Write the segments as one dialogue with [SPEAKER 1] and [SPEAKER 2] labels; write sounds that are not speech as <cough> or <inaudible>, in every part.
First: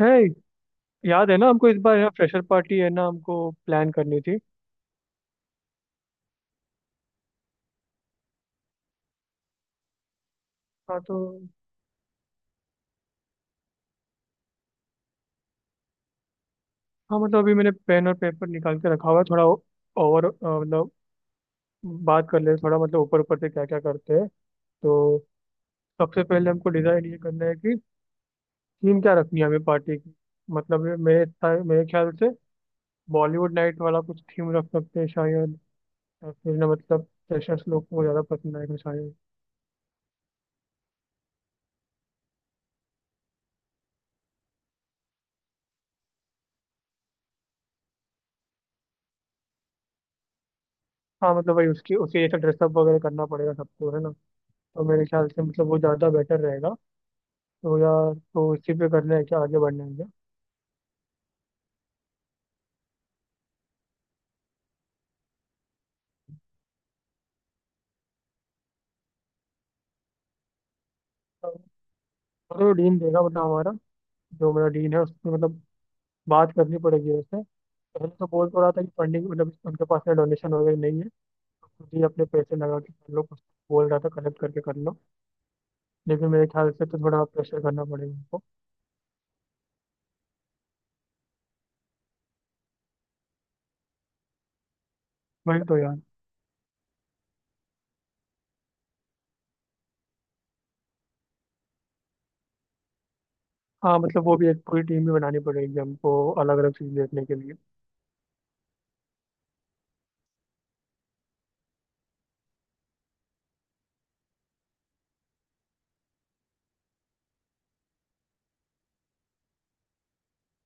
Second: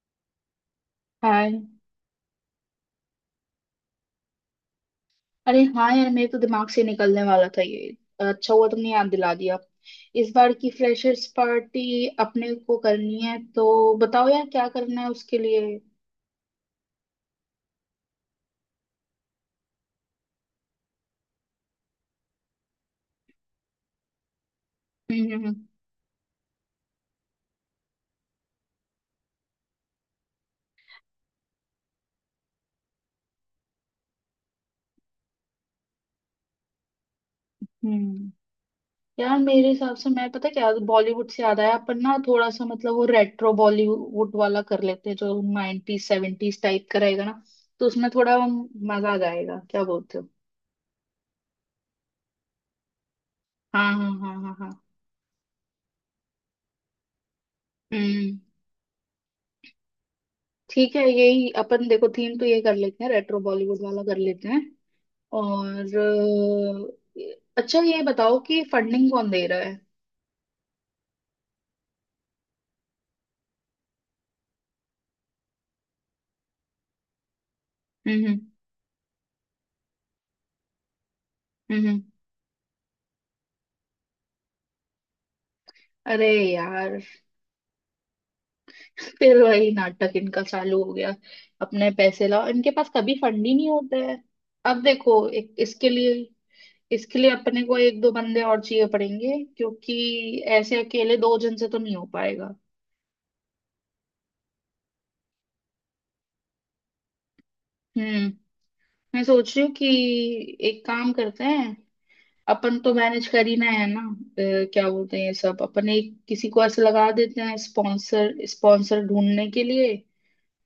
[SPEAKER 1] है। याद है ना
[SPEAKER 2] हाय।
[SPEAKER 1] हमको, इस बार है ना, फ्रेशर पार्टी है ना हमको प्लान करनी थी।
[SPEAKER 2] अरे हाँ यार, मेरे तो दिमाग से निकलने वाला था ये। अच्छा हुआ तुमने याद दिला दिया। इस बार की
[SPEAKER 1] हाँ तो,
[SPEAKER 2] फ्रेशर्स पार्टी अपने को करनी है, तो बताओ यार क्या करना है उसके लिए।
[SPEAKER 1] हाँ मतलब अभी मैंने पेन और पेपर निकाल के रखा हुआ है थोड़ा ओवर मतलब, बात कर ले थोड़ा मतलब ऊपर ऊपर से क्या क्या करते हैं तो
[SPEAKER 2] हम्म हम्म हम्म
[SPEAKER 1] सबसे पहले हमको डिसाइड ये करना है कि थीम क्या रखनी है हमें पार्टी की। मतलब ये मेरे ख्याल से बॉलीवुड नाइट वाला कुछ थीम रख सकते हैं शायद, या फिर ना मतलब फ्रेशर्स लोग को ज़्यादा
[SPEAKER 2] हम्म।
[SPEAKER 1] पसंद आएगा शायद।
[SPEAKER 2] यार मेरे हिसाब से, मैं पता क्या बॉलीवुड से याद आया, अपन ना थोड़ा सा मतलब वो रेट्रो बॉलीवुड वाला कर लेते हैं जो 90s 70s टाइप का रहेगा ना, तो उसमें थोड़ा मजा आ जाएगा, क्या बोलते हो।
[SPEAKER 1] हाँ मतलब वही उसकी उसके जैसा ड्रेसअप वगैरह करना पड़ेगा सबको,
[SPEAKER 2] हाँ
[SPEAKER 1] है ना।
[SPEAKER 2] हाँ हाँ हाँ हाँ।
[SPEAKER 1] तो मेरे ख्याल से मतलब वो ज़्यादा बेटर रहेगा। तो यार,
[SPEAKER 2] हम्म।
[SPEAKER 1] तो इसी पे करना है क्या, आगे बढ़ना है क्या?
[SPEAKER 2] ठीक है, यही अपन, देखो थीम तो ये कर लेते हैं, रेट्रो बॉलीवुड वाला कर लेते हैं। और अच्छा ये बताओ कि फंडिंग कौन दे रहा है।
[SPEAKER 1] तो डीन देगा मतलब हमारा, जो मेरा डीन है उसमें मतलब बात करनी पड़ेगी उससे। पहले तो
[SPEAKER 2] हम्म
[SPEAKER 1] बोल तो रहा था कि फंडिंग मतलब उनके पास में डोनेशन वगैरह नहीं है, तो
[SPEAKER 2] हम्म
[SPEAKER 1] खुद
[SPEAKER 2] हम्म।
[SPEAKER 1] ही अपने पैसे लगा के कर लो कुछ। बोल रहा था कलेक्ट करके कर लो,
[SPEAKER 2] अरे
[SPEAKER 1] लेकिन मेरे ख्याल से तो
[SPEAKER 2] यार
[SPEAKER 1] थोड़ा प्रेशर करना पड़ेगा उनको।
[SPEAKER 2] <laughs> फिर वही नाटक इनका चालू हो गया। अपने पैसे लाओ, इनके पास कभी फंड ही नहीं होता है। अब देखो एक,
[SPEAKER 1] वही तो यार।
[SPEAKER 2] इसके लिए अपने को एक दो बंदे और चाहिए पड़ेंगे, क्योंकि ऐसे अकेले दो जन से तो नहीं हो पाएगा।
[SPEAKER 1] हाँ मतलब वो भी एक पूरी टीम भी बनानी पड़ेगी हमको, अलग अलग चीज़ देखने के लिए।
[SPEAKER 2] हम्म। मैं सोच रही हूँ कि एक काम करते हैं, अपन तो मैनेज कर ही ना है ना, क्या बोलते हैं ये सब, अपन एक किसी को ऐसे लगा देते हैं स्पॉन्सर, स्पॉन्सर ढूंढने के लिए।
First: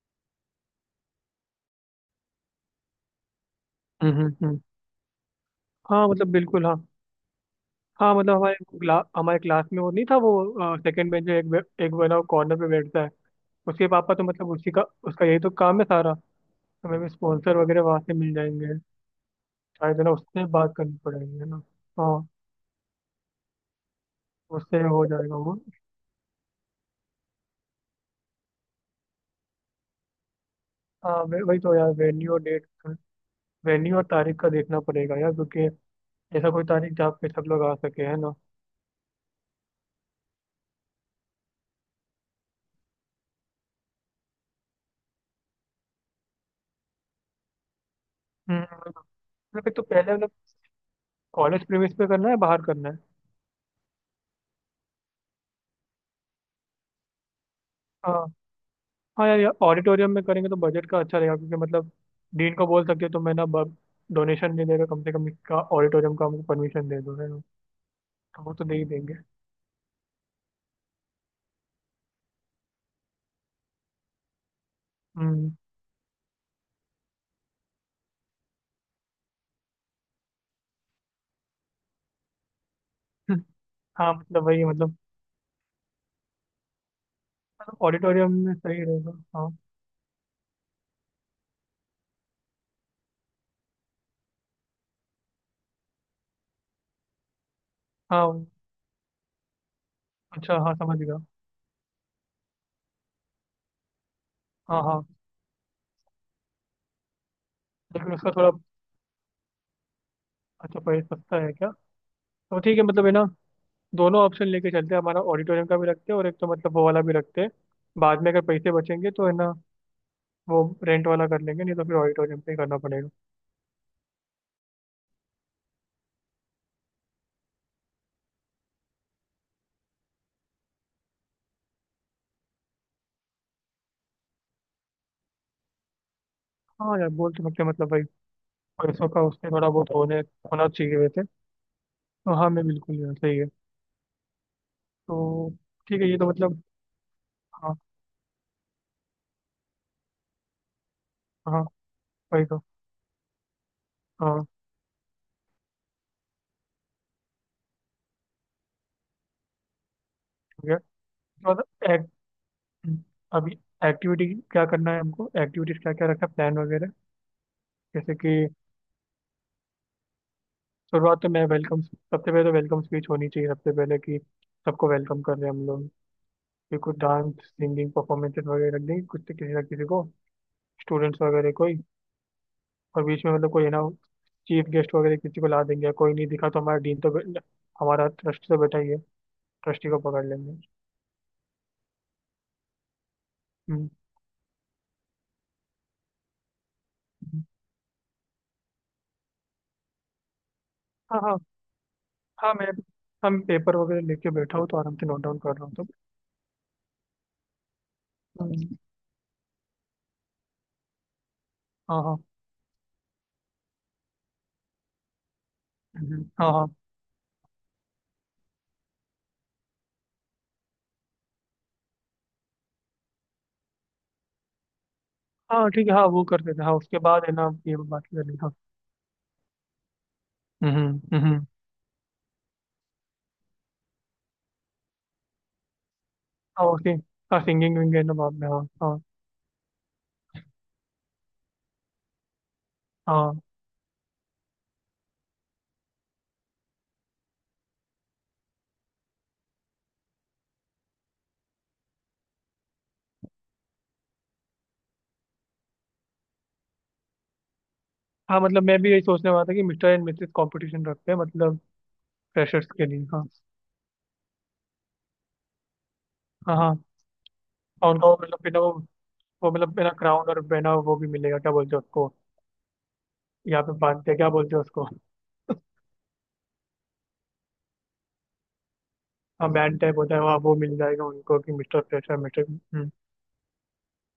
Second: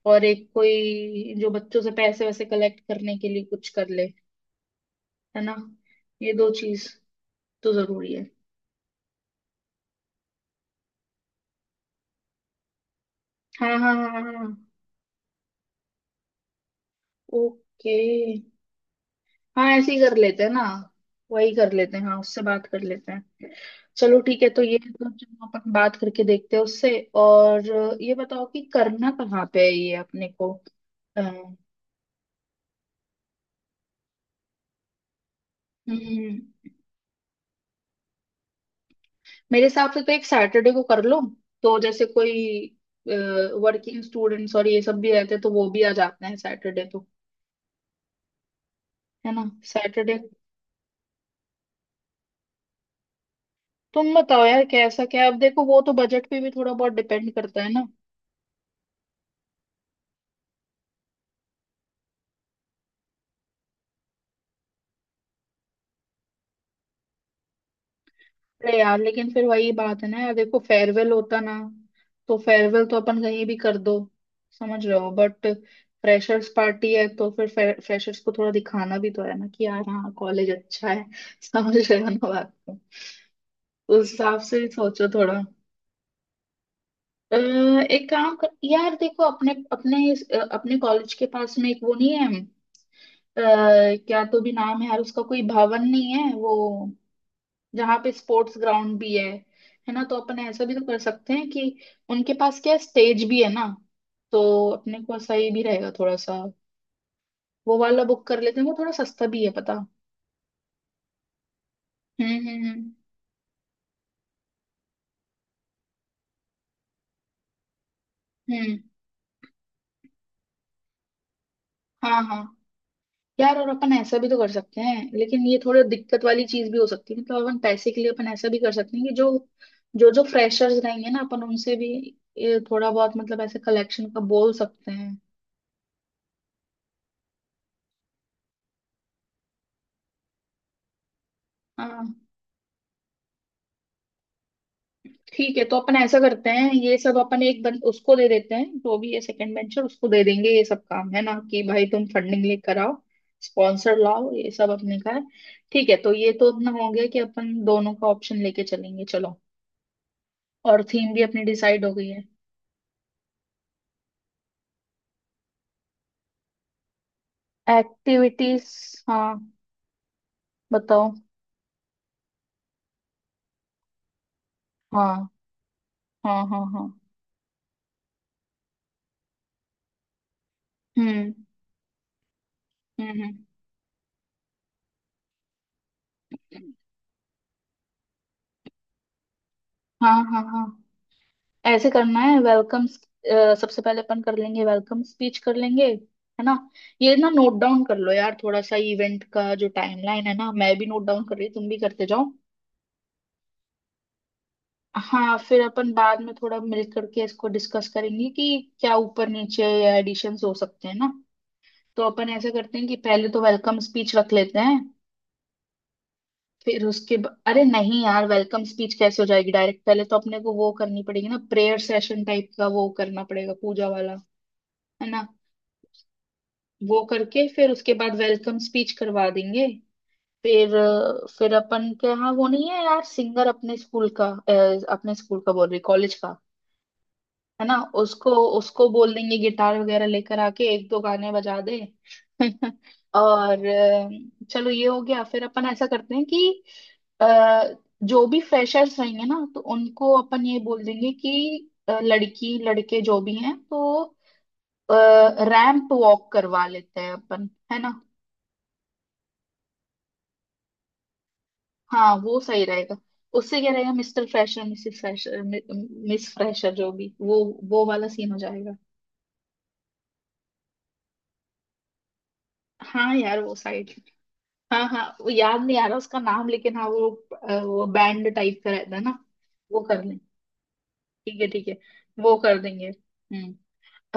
[SPEAKER 2] और एक कोई जो बच्चों से पैसे वैसे कलेक्ट करने के लिए कुछ कर ले,
[SPEAKER 1] हम्म, हम्म,
[SPEAKER 2] है ना।
[SPEAKER 1] हाँ मतलब
[SPEAKER 2] ये दो
[SPEAKER 1] बिल्कुल, हाँ।
[SPEAKER 2] चीज तो जरूरी
[SPEAKER 1] हाँ
[SPEAKER 2] है।
[SPEAKER 1] मतलब हमारे क्लास में वो नहीं था, वो सेकंड बेंच में एक वाला कॉर्नर पे बैठता है।
[SPEAKER 2] हाँ
[SPEAKER 1] उसके
[SPEAKER 2] हाँ हाँ
[SPEAKER 1] पापा
[SPEAKER 2] हाँ
[SPEAKER 1] तो
[SPEAKER 2] हाँ।
[SPEAKER 1] मतलब उसी का, उसका यही तो काम है सारा। तो हमें स्पॉन्सर वगैरह
[SPEAKER 2] ओके,
[SPEAKER 1] वहां से मिल जाएंगे
[SPEAKER 2] हाँ ऐसे
[SPEAKER 1] शायद,
[SPEAKER 2] ही
[SPEAKER 1] है ना,
[SPEAKER 2] कर लेते
[SPEAKER 1] उससे
[SPEAKER 2] हैं ना,
[SPEAKER 1] बात करनी पड़ेगी है
[SPEAKER 2] वही
[SPEAKER 1] ना।
[SPEAKER 2] कर लेते हैं, हाँ
[SPEAKER 1] हाँ
[SPEAKER 2] उससे बात कर लेते हैं। चलो ठीक है, तो ये
[SPEAKER 1] उससे हो
[SPEAKER 2] तो
[SPEAKER 1] जाएगा
[SPEAKER 2] चलो
[SPEAKER 1] वो।
[SPEAKER 2] अपन बात करके देखते हैं उससे। और ये बताओ कि करना कहाँ पे है ये अपने को।
[SPEAKER 1] हाँ वही तो यार, वेन्यू और डेट, वेन्यू और तारीख का देखना पड़ेगा यार, क्योंकि
[SPEAKER 2] हम्म।
[SPEAKER 1] ऐसा कोई तारीख जहाँ पे सब लोग आ सके, है ना।
[SPEAKER 2] मेरे हिसाब से तो एक सैटरडे को कर लो, तो जैसे कोई वर्किंग स्टूडेंट्स और ये सब भी रहते हैं तो वो भी आ जाते हैं सैटरडे तो,
[SPEAKER 1] हम्म,
[SPEAKER 2] है ना
[SPEAKER 1] मतलब एक तो पहले
[SPEAKER 2] सैटरडे।
[SPEAKER 1] मतलब कॉलेज प्रीमिस पे करना है, बाहर करना है?
[SPEAKER 2] तुम बताओ यार कैसा, क्या अब देखो वो तो बजट पे भी थोड़ा बहुत डिपेंड करता है ना।
[SPEAKER 1] हाँ हाँ यार, यार ऑडिटोरियम में करेंगे तो बजट का अच्छा रहेगा, क्योंकि मतलब डीन को बोल सकते हो तो मैं ना, डोनेशन दे देगा कम से कम, इसका ऑडिटोरियम का हमको परमिशन दे दो है ना, तो वो तो दे
[SPEAKER 2] अरे
[SPEAKER 1] ही
[SPEAKER 2] यार
[SPEAKER 1] देंगे।
[SPEAKER 2] लेकिन फिर वही बात है ना, यार देखो फेयरवेल होता ना, तो फेयरवेल तो अपन कहीं भी कर दो, समझ रहे हो, बट
[SPEAKER 1] हम्म।
[SPEAKER 2] फ्रेशर्स पार्टी है तो फिर फ्रेशर्स को थोड़ा दिखाना भी तो है ना, कि यार हाँ कॉलेज अच्छा है <laughs> समझ रहे हो ना बात।
[SPEAKER 1] <laughs>
[SPEAKER 2] उस
[SPEAKER 1] हाँ
[SPEAKER 2] हिसाब
[SPEAKER 1] मतलब
[SPEAKER 2] से
[SPEAKER 1] वही
[SPEAKER 2] ही
[SPEAKER 1] मतलब
[SPEAKER 2] सोचो थोड़ा। एक
[SPEAKER 1] ऑडिटोरियम
[SPEAKER 2] काम कर
[SPEAKER 1] में सही
[SPEAKER 2] यार,
[SPEAKER 1] रहेगा।
[SPEAKER 2] देखो
[SPEAKER 1] हाँ
[SPEAKER 2] अपने अपने अपने कॉलेज के पास में एक वो नहीं है, क्या तो भी नाम है यार उसका, कोई भवन नहीं है वो, जहाँ पे
[SPEAKER 1] हाँ,
[SPEAKER 2] स्पोर्ट्स ग्राउंड भी है ना। तो अपन
[SPEAKER 1] अच्छा
[SPEAKER 2] ऐसा
[SPEAKER 1] हाँ,
[SPEAKER 2] भी तो
[SPEAKER 1] समझ
[SPEAKER 2] कर
[SPEAKER 1] गया।
[SPEAKER 2] सकते हैं कि उनके पास क्या स्टेज भी है ना, तो
[SPEAKER 1] हाँ
[SPEAKER 2] अपने
[SPEAKER 1] हाँ।
[SPEAKER 2] को सही भी रहेगा थोड़ा सा। वो वाला
[SPEAKER 1] लेकिन
[SPEAKER 2] बुक
[SPEAKER 1] उसका
[SPEAKER 2] कर
[SPEAKER 1] थोड़ा,
[SPEAKER 2] लेते हैं, वो थोड़ा सस्ता भी है पता।
[SPEAKER 1] अच्छा प्राइस सस्ता है क्या? तो ठीक है
[SPEAKER 2] हम्म।
[SPEAKER 1] मतलब, है ना, दोनों ऑप्शन लेके चलते हैं, हमारा ऑडिटोरियम का भी रखते हैं और एक तो मतलब वो वाला भी रखते हैं। बाद में अगर पैसे
[SPEAKER 2] हम्म,
[SPEAKER 1] बचेंगे तो है ना वो रेंट वाला कर लेंगे, नहीं तो फिर
[SPEAKER 2] हाँ
[SPEAKER 1] ऑडिटोरियम
[SPEAKER 2] हाँ।
[SPEAKER 1] पे ही करना पड़ेगा।
[SPEAKER 2] यार, और अपन ऐसा भी तो कर सकते हैं, लेकिन ये थोड़ा दिक्कत वाली चीज भी हो सकती है, मतलब अपन पैसे के लिए अपन ऐसा भी कर सकते हैं कि जो जो जो फ्रेशर्स रहेंगे ना, अपन उनसे भी ये थोड़ा बहुत मतलब ऐसे कलेक्शन का बोल सकते हैं।
[SPEAKER 1] हाँ यार बोल तो सकते हैं, मतलब भाई पैसों का उससे थोड़ा बहुत होने होना चाहिए वैसे,
[SPEAKER 2] हाँ।
[SPEAKER 1] तो हाँ मैं बिल्कुल यार, सही है। तो
[SPEAKER 2] ठीक है, तो अपन
[SPEAKER 1] ठीक है ये
[SPEAKER 2] ऐसा
[SPEAKER 1] तो
[SPEAKER 2] करते
[SPEAKER 1] मतलब,
[SPEAKER 2] हैं ये सब, अपन एक
[SPEAKER 1] हाँ
[SPEAKER 2] उसको दे देते हैं जो भी ये सेकंड वेंचर, उसको दे देंगे ये सब काम, है ना कि
[SPEAKER 1] हाँ,
[SPEAKER 2] भाई तुम फंडिंग
[SPEAKER 1] वही तो।
[SPEAKER 2] लेकर आओ, स्पॉन्सर लाओ,
[SPEAKER 1] हाँ
[SPEAKER 2] ये सब अपने का है। ठीक है, तो ये तो अपना हो गया कि अपन दोनों का ऑप्शन लेके चलेंगे। चलो,
[SPEAKER 1] ठीक
[SPEAKER 2] और थीम भी अपनी डिसाइड हो
[SPEAKER 1] है।
[SPEAKER 2] गई है।
[SPEAKER 1] अब एक्टिविटी, क्या करना है हमको? एक्टिविटीज क्या क्या रखना है, प्लान वगैरह, जैसे कि
[SPEAKER 2] एक्टिविटीज। हाँ बताओ।
[SPEAKER 1] शुरुआत तो मैं वेलकम सबसे पहले तो वेलकम स्पीच होनी चाहिए सबसे पहले कि सबको वेलकम
[SPEAKER 2] हाँ
[SPEAKER 1] कर रहे हैं हम लोग।
[SPEAKER 2] हाँ हाँ
[SPEAKER 1] फिर
[SPEAKER 2] हाँ।
[SPEAKER 1] कुछ डांस सिंगिंग परफॉर्मेंसेस वगैरह रख देंगे कुछ तो, किसी ना किसी को, स्टूडेंट्स
[SPEAKER 2] हम्म
[SPEAKER 1] वगैरह कोई। और
[SPEAKER 2] हम्म
[SPEAKER 1] बीच में
[SPEAKER 2] हम्म,
[SPEAKER 1] मतलब कोई है ना चीफ गेस्ट वगैरह किसी को ला देंगे, कोई नहीं दिखा तो हमारा डीन तो हमारा ट्रस्टी तो बैठा ही है, ट्रस्टी को
[SPEAKER 2] हाँ
[SPEAKER 1] पकड़
[SPEAKER 2] हाँ
[SPEAKER 1] लेंगे।
[SPEAKER 2] हाँ। ऐसे करना है, वेलकम सबसे
[SPEAKER 1] हम्म,
[SPEAKER 2] पहले अपन कर लेंगे, वेलकम स्पीच कर लेंगे, है ना। ये ना
[SPEAKER 1] हम्म।
[SPEAKER 2] नोट डाउन कर लो यार थोड़ा सा, इवेंट का जो टाइमलाइन है ना, मैं भी नोट
[SPEAKER 1] हाँ
[SPEAKER 2] डाउन कर
[SPEAKER 1] हाँ।
[SPEAKER 2] रही हूँ, तुम भी करते जाओ।
[SPEAKER 1] हाँ मैं हम पेपर वगैरह लेके बैठा हूँ तो आराम से नोट
[SPEAKER 2] हाँ
[SPEAKER 1] डाउन कर
[SPEAKER 2] फिर
[SPEAKER 1] रहा हूँ तो
[SPEAKER 2] अपन बाद में थोड़ा मिल करके इसको डिस्कस करेंगे कि
[SPEAKER 1] हम्म,
[SPEAKER 2] क्या ऊपर नीचे या एडिशंस हो सकते हैं ना।
[SPEAKER 1] हाँ
[SPEAKER 2] तो
[SPEAKER 1] हाँ।
[SPEAKER 2] अपन ऐसा करते हैं कि पहले तो वेलकम स्पीच रख लेते हैं,
[SPEAKER 1] हाँ हाँ।
[SPEAKER 2] फिर उसके अरे नहीं यार, वेलकम स्पीच कैसे हो जाएगी डायरेक्ट, पहले तो अपने को वो करनी पड़ेगी ना, प्रेयर सेशन टाइप का वो करना पड़ेगा, पूजा वाला, है ना।
[SPEAKER 1] हाँ ठीक है हाँ, वो कर देते हैं। हाँ उसके
[SPEAKER 2] वो
[SPEAKER 1] बाद है
[SPEAKER 2] करके
[SPEAKER 1] ना
[SPEAKER 2] फिर
[SPEAKER 1] ये
[SPEAKER 2] उसके
[SPEAKER 1] बात
[SPEAKER 2] बाद
[SPEAKER 1] करनी, हाँ।
[SPEAKER 2] वेलकम स्पीच करवा देंगे। फिर
[SPEAKER 1] हम्म, हम्म।
[SPEAKER 2] फिर अपन के यहाँ वो नहीं है यार, सिंगर अपने स्कूल का, अपने स्कूल का बोल रही, कॉलेज का,
[SPEAKER 1] हाँ ओके। हाँ
[SPEAKER 2] है ना।
[SPEAKER 1] सिंगिंग विंग है ना
[SPEAKER 2] उसको
[SPEAKER 1] बाद में, हाँ
[SPEAKER 2] उसको
[SPEAKER 1] हाँ।
[SPEAKER 2] बोल देंगे गिटार वगैरह लेकर आके एक दो गाने बजा दे। <laughs>
[SPEAKER 1] हाँ
[SPEAKER 2] और चलो ये हो गया। फिर अपन ऐसा करते हैं कि अ, जो भी फ्रेशर्स रहेंगे ना तो उनको अपन ये बोल देंगे कि लड़की लड़के जो भी हैं तो रैंप वॉक करवा लेते हैं अपन, है ना।
[SPEAKER 1] हाँ मतलब, मैं भी यही सोचने वाला था कि मिस्टर एंड मिसेस कंपटीशन रखते हैं मतलब
[SPEAKER 2] हाँ वो सही
[SPEAKER 1] फ्रेशर्स के
[SPEAKER 2] रहेगा।
[SPEAKER 1] लिए, हाँ।
[SPEAKER 2] उससे क्या रहेगा, mister fresher missus fresher miss
[SPEAKER 1] हाँ
[SPEAKER 2] फ्रेशर
[SPEAKER 1] हाँ।
[SPEAKER 2] जो भी, वो
[SPEAKER 1] और
[SPEAKER 2] वाला
[SPEAKER 1] उनका वो
[SPEAKER 2] सीन हो
[SPEAKER 1] मतलब बिना वो
[SPEAKER 2] जाएगा।
[SPEAKER 1] वो मतलब बिना क्राउन और बिना वो भी मिलेगा, क्या बोलते हैं उसको?
[SPEAKER 2] हाँ यार वो
[SPEAKER 1] यहाँ पे
[SPEAKER 2] साइड।
[SPEAKER 1] बांधते हैं, क्या बोलते हैं
[SPEAKER 2] हाँ
[SPEAKER 1] उसको?
[SPEAKER 2] हाँ, वो याद नहीं आ रहा उसका नाम, लेकिन हाँ वो, वो बैंड टाइप का रहता है ना।
[SPEAKER 1] हाँ बैंड
[SPEAKER 2] वो
[SPEAKER 1] टाइप
[SPEAKER 2] कर
[SPEAKER 1] होता
[SPEAKER 2] लें,
[SPEAKER 1] है, वहाँ वो मिल जाएगा उनको
[SPEAKER 2] ठीक है
[SPEAKER 1] कि
[SPEAKER 2] ठीक है,
[SPEAKER 1] मिस्टर फ्रेशर,
[SPEAKER 2] वो
[SPEAKER 1] मिस्टर।
[SPEAKER 2] कर देंगे।
[SPEAKER 1] हम्म,
[SPEAKER 2] हम्म।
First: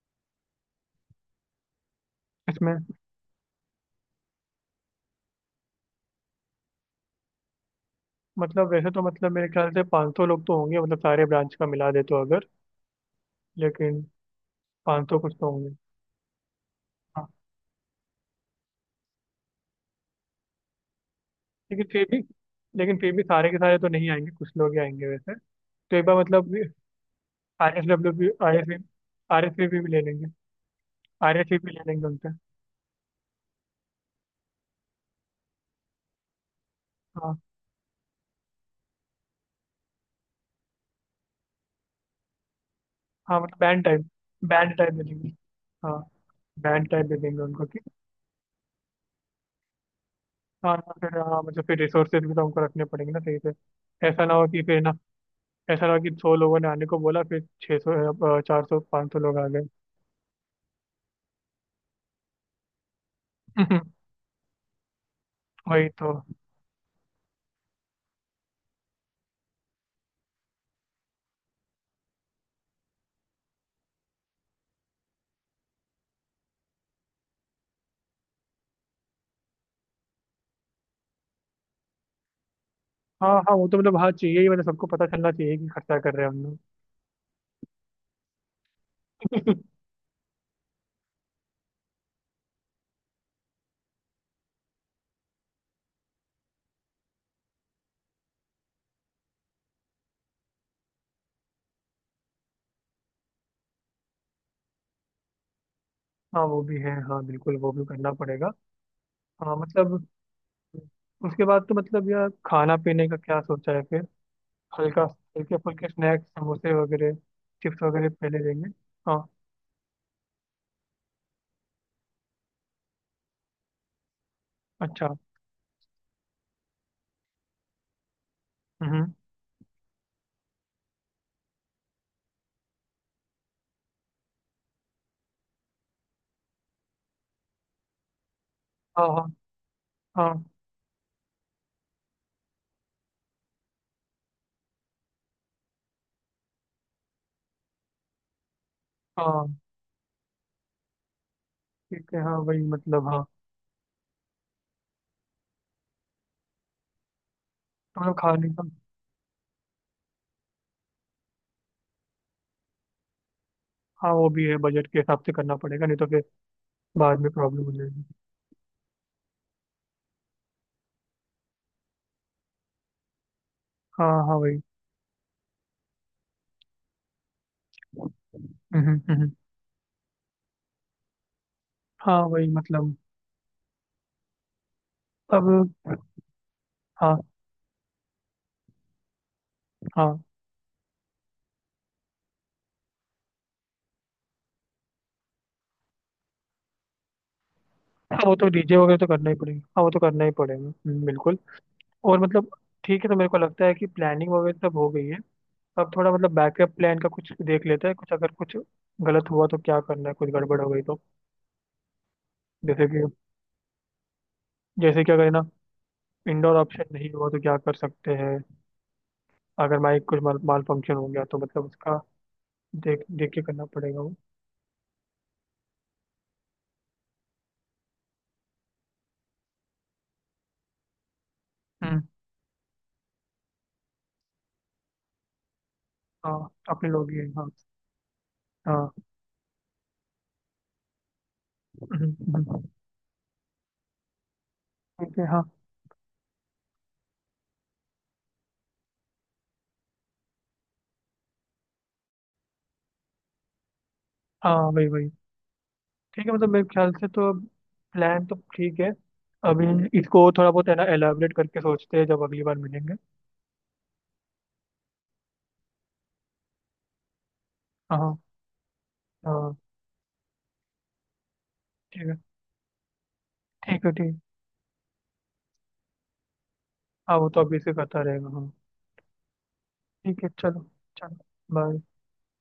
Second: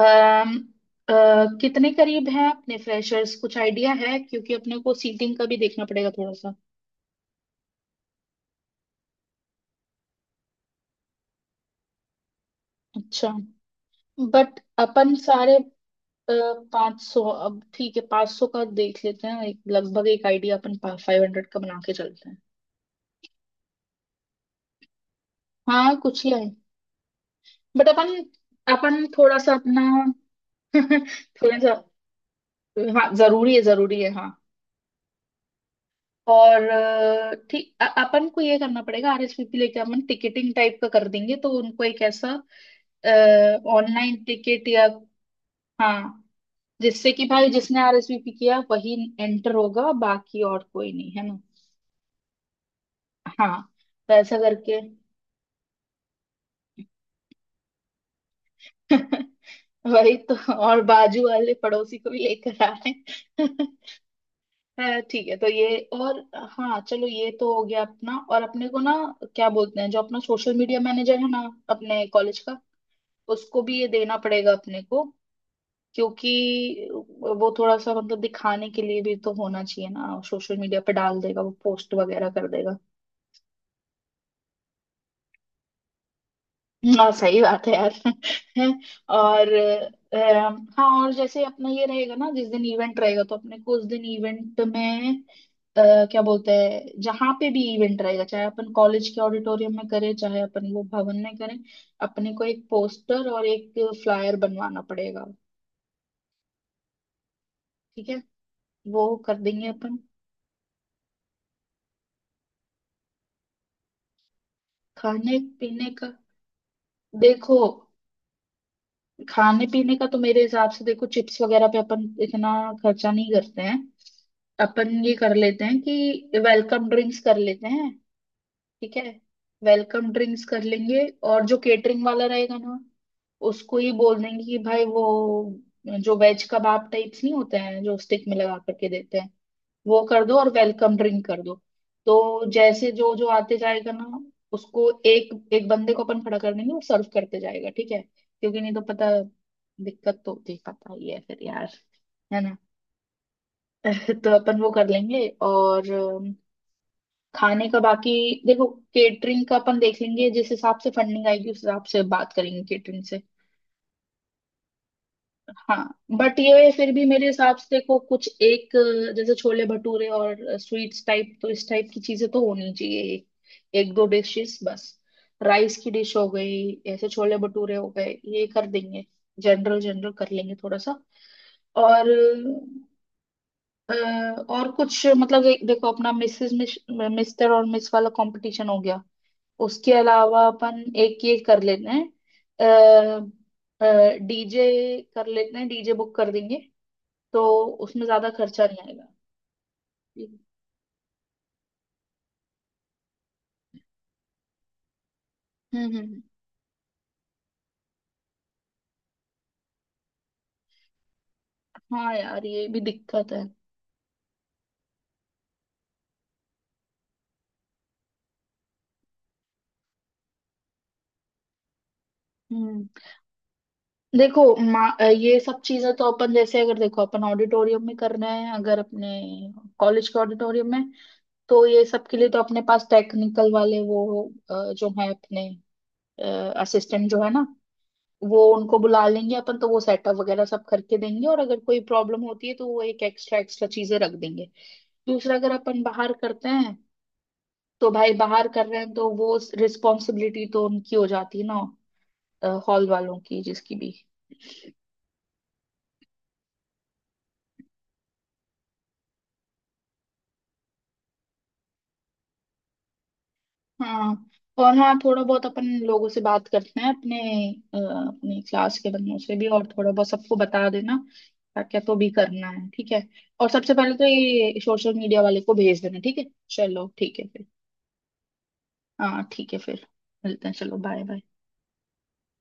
[SPEAKER 2] अम, अ, कितने करीब हैं अपने
[SPEAKER 1] इसमें
[SPEAKER 2] फ्रेशर्स, कुछ आइडिया है, क्योंकि अपने को सीटिंग का भी देखना पड़ेगा थोड़ा सा।
[SPEAKER 1] मतलब वैसे तो मतलब मेरे ख्याल से 500 लोग तो होंगे मतलब, सारे ब्रांच का मिला दे तो, अगर
[SPEAKER 2] अच्छा।
[SPEAKER 1] लेकिन
[SPEAKER 2] बट अपन
[SPEAKER 1] 500 कुछ तो
[SPEAKER 2] सारे।
[SPEAKER 1] होंगे।
[SPEAKER 2] पाँच सौ,
[SPEAKER 1] हाँ।
[SPEAKER 2] अब ठीक है, पाँच सौ का देख लेते हैं, एक लगभग एक आइडिया अपन फाइव हंड्रेड का बना
[SPEAKER 1] लेकिन
[SPEAKER 2] के
[SPEAKER 1] फिर भी
[SPEAKER 2] चलते हैं।
[SPEAKER 1] लेकिन फिर भी सारे के सारे तो नहीं आएंगे, कुछ लोग ही आएंगे वैसे।
[SPEAKER 2] हाँ
[SPEAKER 1] तो एक बार
[SPEAKER 2] कुछ ही है।
[SPEAKER 1] मतलब
[SPEAKER 2] बट अपन
[SPEAKER 1] RS,
[SPEAKER 2] अपन थोड़ा
[SPEAKER 1] आर
[SPEAKER 2] सा
[SPEAKER 1] एस
[SPEAKER 2] अपना
[SPEAKER 1] भी ले लेंगे, आर
[SPEAKER 2] <laughs>
[SPEAKER 1] एस
[SPEAKER 2] थोड़ा
[SPEAKER 1] भी
[SPEAKER 2] सा,
[SPEAKER 1] ले लेंगे उनसे।
[SPEAKER 2] हाँ जरूरी है हाँ। और
[SPEAKER 1] हाँ
[SPEAKER 2] ठीक अपन को ये करना पड़ेगा, आरएसवीपी लेके अपन टिकटिंग टाइप का कर देंगे, तो उनको एक ऐसा
[SPEAKER 1] हाँ मतलब band type,
[SPEAKER 2] online ticket
[SPEAKER 1] band
[SPEAKER 2] या,
[SPEAKER 1] टाइप दे देंगे। हाँ
[SPEAKER 2] हाँ,
[SPEAKER 1] बैंड टाइप
[SPEAKER 2] जिससे
[SPEAKER 1] दे
[SPEAKER 2] कि
[SPEAKER 1] देंगे
[SPEAKER 2] भाई
[SPEAKER 1] उनको कि,
[SPEAKER 2] जिसने आरएसवीपी किया वही एंटर होगा, बाकी और
[SPEAKER 1] हाँ
[SPEAKER 2] कोई
[SPEAKER 1] हाँ,
[SPEAKER 2] नहीं,
[SPEAKER 1] फिर हाँ
[SPEAKER 2] है ना।
[SPEAKER 1] हाँ, मतलब फिर रिसोर्सेज भी तो हमको रखने पड़ेंगे ना सही से,
[SPEAKER 2] हाँ। तो
[SPEAKER 1] ऐसा ना
[SPEAKER 2] ऐसा
[SPEAKER 1] हो कि
[SPEAKER 2] करके
[SPEAKER 1] फिर ना, ऐसा ना हो कि सौ लोगों ने आने को बोला फिर 600, 400, 500
[SPEAKER 2] <laughs>
[SPEAKER 1] लोग आ गए।
[SPEAKER 2] वही तो, और बाजू वाले पड़ोसी को भी लेकर आ रहे हैं।
[SPEAKER 1] <laughs>
[SPEAKER 2] है ठीक है, तो ये
[SPEAKER 1] वही तो।
[SPEAKER 2] और हाँ चलो ये तो हो गया अपना। और अपने को ना, क्या बोलते हैं, जो अपना सोशल मीडिया मैनेजर है ना अपने कॉलेज का, उसको भी ये देना पड़ेगा अपने को, क्योंकि वो थोड़ा सा मतलब दिखाने के लिए भी तो होना चाहिए ना, सोशल मीडिया पे डाल देगा वो, पोस्ट वगैरह कर देगा।
[SPEAKER 1] हाँ हाँ वो तो मतलब हाँ चाहिए ही, मतलब सबको पता चलना चाहिए कि खर्चा कर रहे हैं हम लोग।
[SPEAKER 2] हाँ सही बात है यार <laughs> और हाँ और जैसे अपना ये रहेगा ना, जिस दिन इवेंट रहेगा तो अपने को उस दिन इवेंट में क्या बोलते हैं, जहाँ पे भी इवेंट रहेगा, चाहे अपन कॉलेज के ऑडिटोरियम में करें चाहे अपन वो भवन में करें, अपने को एक पोस्टर और एक फ्लायर बनवाना पड़ेगा।
[SPEAKER 1] हाँ वो भी है हाँ, बिल्कुल वो भी
[SPEAKER 2] ठीक
[SPEAKER 1] करना
[SPEAKER 2] है,
[SPEAKER 1] पड़ेगा।
[SPEAKER 2] वो कर
[SPEAKER 1] हाँ
[SPEAKER 2] देंगे अपन।
[SPEAKER 1] मतलब उसके बाद तो मतलब यार, खाना पीने का क्या सोचा है फिर? हल्का
[SPEAKER 2] खाने
[SPEAKER 1] हल्के फुल्के
[SPEAKER 2] पीने का,
[SPEAKER 1] स्नैक्स, समोसे वगैरह,
[SPEAKER 2] देखो,
[SPEAKER 1] चिप्स वगैरह पहले देंगे। हाँ
[SPEAKER 2] खाने पीने का तो मेरे हिसाब से देखो चिप्स वगैरह पे अपन इतना खर्चा नहीं करते हैं। अपन ये
[SPEAKER 1] अच्छा।
[SPEAKER 2] कर लेते हैं कि वेलकम ड्रिंक्स कर लेते हैं। ठीक है,
[SPEAKER 1] हम्म,
[SPEAKER 2] वेलकम ड्रिंक्स कर लेंगे और जो केटरिंग वाला रहेगा ना, उसको ही बोल देंगे कि भाई वो जो वेज कबाब टाइप्स नहीं होते हैं जो स्टिक में लगा करके
[SPEAKER 1] हाँ
[SPEAKER 2] देते
[SPEAKER 1] हाँ।
[SPEAKER 2] हैं, वो कर दो
[SPEAKER 1] हाँ
[SPEAKER 2] और वेलकम ड्रिंक कर दो। तो जैसे जो जो आते जाएगा ना, उसको एक एक बंदे को अपन खड़ा कर देंगे, वो सर्व करते जाएगा, ठीक है, क्योंकि नहीं तो पता,
[SPEAKER 1] हाँ
[SPEAKER 2] दिक्कत तो होती है, पता ही है फिर यार,
[SPEAKER 1] ठीक है। हाँ
[SPEAKER 2] है ना।
[SPEAKER 1] वही मतलब हाँ।
[SPEAKER 2] <laughs> तो अपन वो कर लेंगे और खाने का
[SPEAKER 1] तो
[SPEAKER 2] बाकी,
[SPEAKER 1] मतलब खाने
[SPEAKER 2] देखो
[SPEAKER 1] का,
[SPEAKER 2] केटरिंग का अपन देख लेंगे जिस हिसाब से फंडिंग आएगी, उस हिसाब से बात करेंगे केटरिंग से।
[SPEAKER 1] हाँ वो भी है, बजट के हिसाब से करना
[SPEAKER 2] हाँ,
[SPEAKER 1] पड़ेगा, नहीं तो फिर
[SPEAKER 2] बट ये फिर भी
[SPEAKER 1] बाद
[SPEAKER 2] मेरे
[SPEAKER 1] में
[SPEAKER 2] हिसाब
[SPEAKER 1] प्रॉब्लम हो
[SPEAKER 2] से देखो,
[SPEAKER 1] जाएगी।
[SPEAKER 2] कुछ एक जैसे छोले भटूरे और स्वीट्स टाइप, तो इस टाइप की चीजें तो होनी चाहिए एक, एक दो
[SPEAKER 1] हाँ हाँ
[SPEAKER 2] डिशेस
[SPEAKER 1] वही।
[SPEAKER 2] बस। राइस की डिश हो गई, ऐसे छोले भटूरे हो गए, ये कर
[SPEAKER 1] हम्म, हम्म,
[SPEAKER 2] देंगे। जनरल जनरल कर लेंगे थोड़ा सा। और
[SPEAKER 1] हाँ वही मतलब।
[SPEAKER 2] अ, और कुछ मतलब
[SPEAKER 1] अब
[SPEAKER 2] देखो अपना मिसेस
[SPEAKER 1] हाँ
[SPEAKER 2] मिस्टर और मिस वाला कंपटीशन हो गया, उसके
[SPEAKER 1] हाँ
[SPEAKER 2] अलावा अपन एक ये कर लेते हैं, डीजे कर लेते हैं, डीजे बुक कर देंगे, तो उसमें
[SPEAKER 1] हाँ,
[SPEAKER 2] ज्यादा
[SPEAKER 1] वो तो
[SPEAKER 2] खर्चा
[SPEAKER 1] डीजे
[SPEAKER 2] नहीं
[SPEAKER 1] वगैरह तो
[SPEAKER 2] आएगा।
[SPEAKER 1] करना ही पड़ेगा, हाँ वो तो करना
[SPEAKER 2] ठीक
[SPEAKER 1] ही पड़ेगा, बिल्कुल। और मतलब ठीक है, तो मेरे को लगता है कि प्लानिंग वगैरह सब हो गई है।
[SPEAKER 2] है।
[SPEAKER 1] अब थोड़ा
[SPEAKER 2] हम्म।
[SPEAKER 1] मतलब बैकअप प्लान का कुछ देख लेते हैं, कुछ अगर कुछ गलत हुआ तो क्या करना है, कुछ गड़बड़ हो गई तो।
[SPEAKER 2] है। हाँ यार ये भी
[SPEAKER 1] जैसे कि
[SPEAKER 2] दिक्कत है।
[SPEAKER 1] जैसे कि अगर है ना इंडोर ऑप्शन नहीं हुआ तो क्या कर सकते हैं? अगर माइक कुछ माल फंक्शन हो गया तो मतलब उसका
[SPEAKER 2] हम्म।
[SPEAKER 1] देख देख के करना पड़ेगा वो।
[SPEAKER 2] देखो ये सब चीजें तो अपन, जैसे अगर देखो अपन ऑडिटोरियम में कर रहे हैं, अगर अपने कॉलेज के ऑडिटोरियम में, तो ये
[SPEAKER 1] हम्म,
[SPEAKER 2] सब के लिए तो अपने पास टेक्निकल वाले वो जो है अपने
[SPEAKER 1] हाँ अपने
[SPEAKER 2] असिस्टेंट
[SPEAKER 1] लोग ही
[SPEAKER 2] जो है
[SPEAKER 1] हैं
[SPEAKER 2] ना,
[SPEAKER 1] हाँ।
[SPEAKER 2] वो उनको
[SPEAKER 1] हाँ
[SPEAKER 2] बुला लेंगे अपन, तो वो सेटअप वगैरह सब करके देंगे, और अगर कोई
[SPEAKER 1] हम्म,
[SPEAKER 2] प्रॉब्लम होती है
[SPEAKER 1] हम्म,
[SPEAKER 2] तो वो एक एक्स्ट्रा एक्स्ट्रा चीजें रख देंगे।
[SPEAKER 1] ठीक है
[SPEAKER 2] दूसरा,
[SPEAKER 1] हाँ।
[SPEAKER 2] अगर अपन बाहर करते हैं, तो भाई बाहर कर रहे हैं तो वो रिस्पॉन्सिबिलिटी तो उनकी हो जाती है ना, हॉल वालों की जिसकी भी।
[SPEAKER 1] हाँ वही वही। ठीक है मतलब मेरे ख्याल से तो प्लान तो ठीक है। अभी इसको थोड़ा बहुत है ना एलाबरेट करके सोचते हैं, जब अगली बार मिलेंगे।
[SPEAKER 2] हाँ, और हाँ थोड़ा बहुत अपन लोगों से बात करते हैं अपने
[SPEAKER 1] हाँ
[SPEAKER 2] अपने क्लास के बंदों से भी,
[SPEAKER 1] हाँ।
[SPEAKER 2] और थोड़ा बहुत सबको बता देना क्या क्या तो
[SPEAKER 1] ठीक
[SPEAKER 2] भी
[SPEAKER 1] है
[SPEAKER 2] करना है, ठीक है। और सबसे
[SPEAKER 1] ठीक है।
[SPEAKER 2] पहले तो
[SPEAKER 1] ठीक है
[SPEAKER 2] ये सोशल मीडिया वाले को भेज देना, ठीक है। चलो ठीक
[SPEAKER 1] हाँ,
[SPEAKER 2] है
[SPEAKER 1] वो तो
[SPEAKER 2] फिर,
[SPEAKER 1] अभी से करता रहेगा। हाँ
[SPEAKER 2] हाँ ठीक है फिर
[SPEAKER 1] ठीक है
[SPEAKER 2] मिलते हैं,
[SPEAKER 1] चलो।
[SPEAKER 2] चलो बाय
[SPEAKER 1] चलो
[SPEAKER 2] बाय।
[SPEAKER 1] बाय।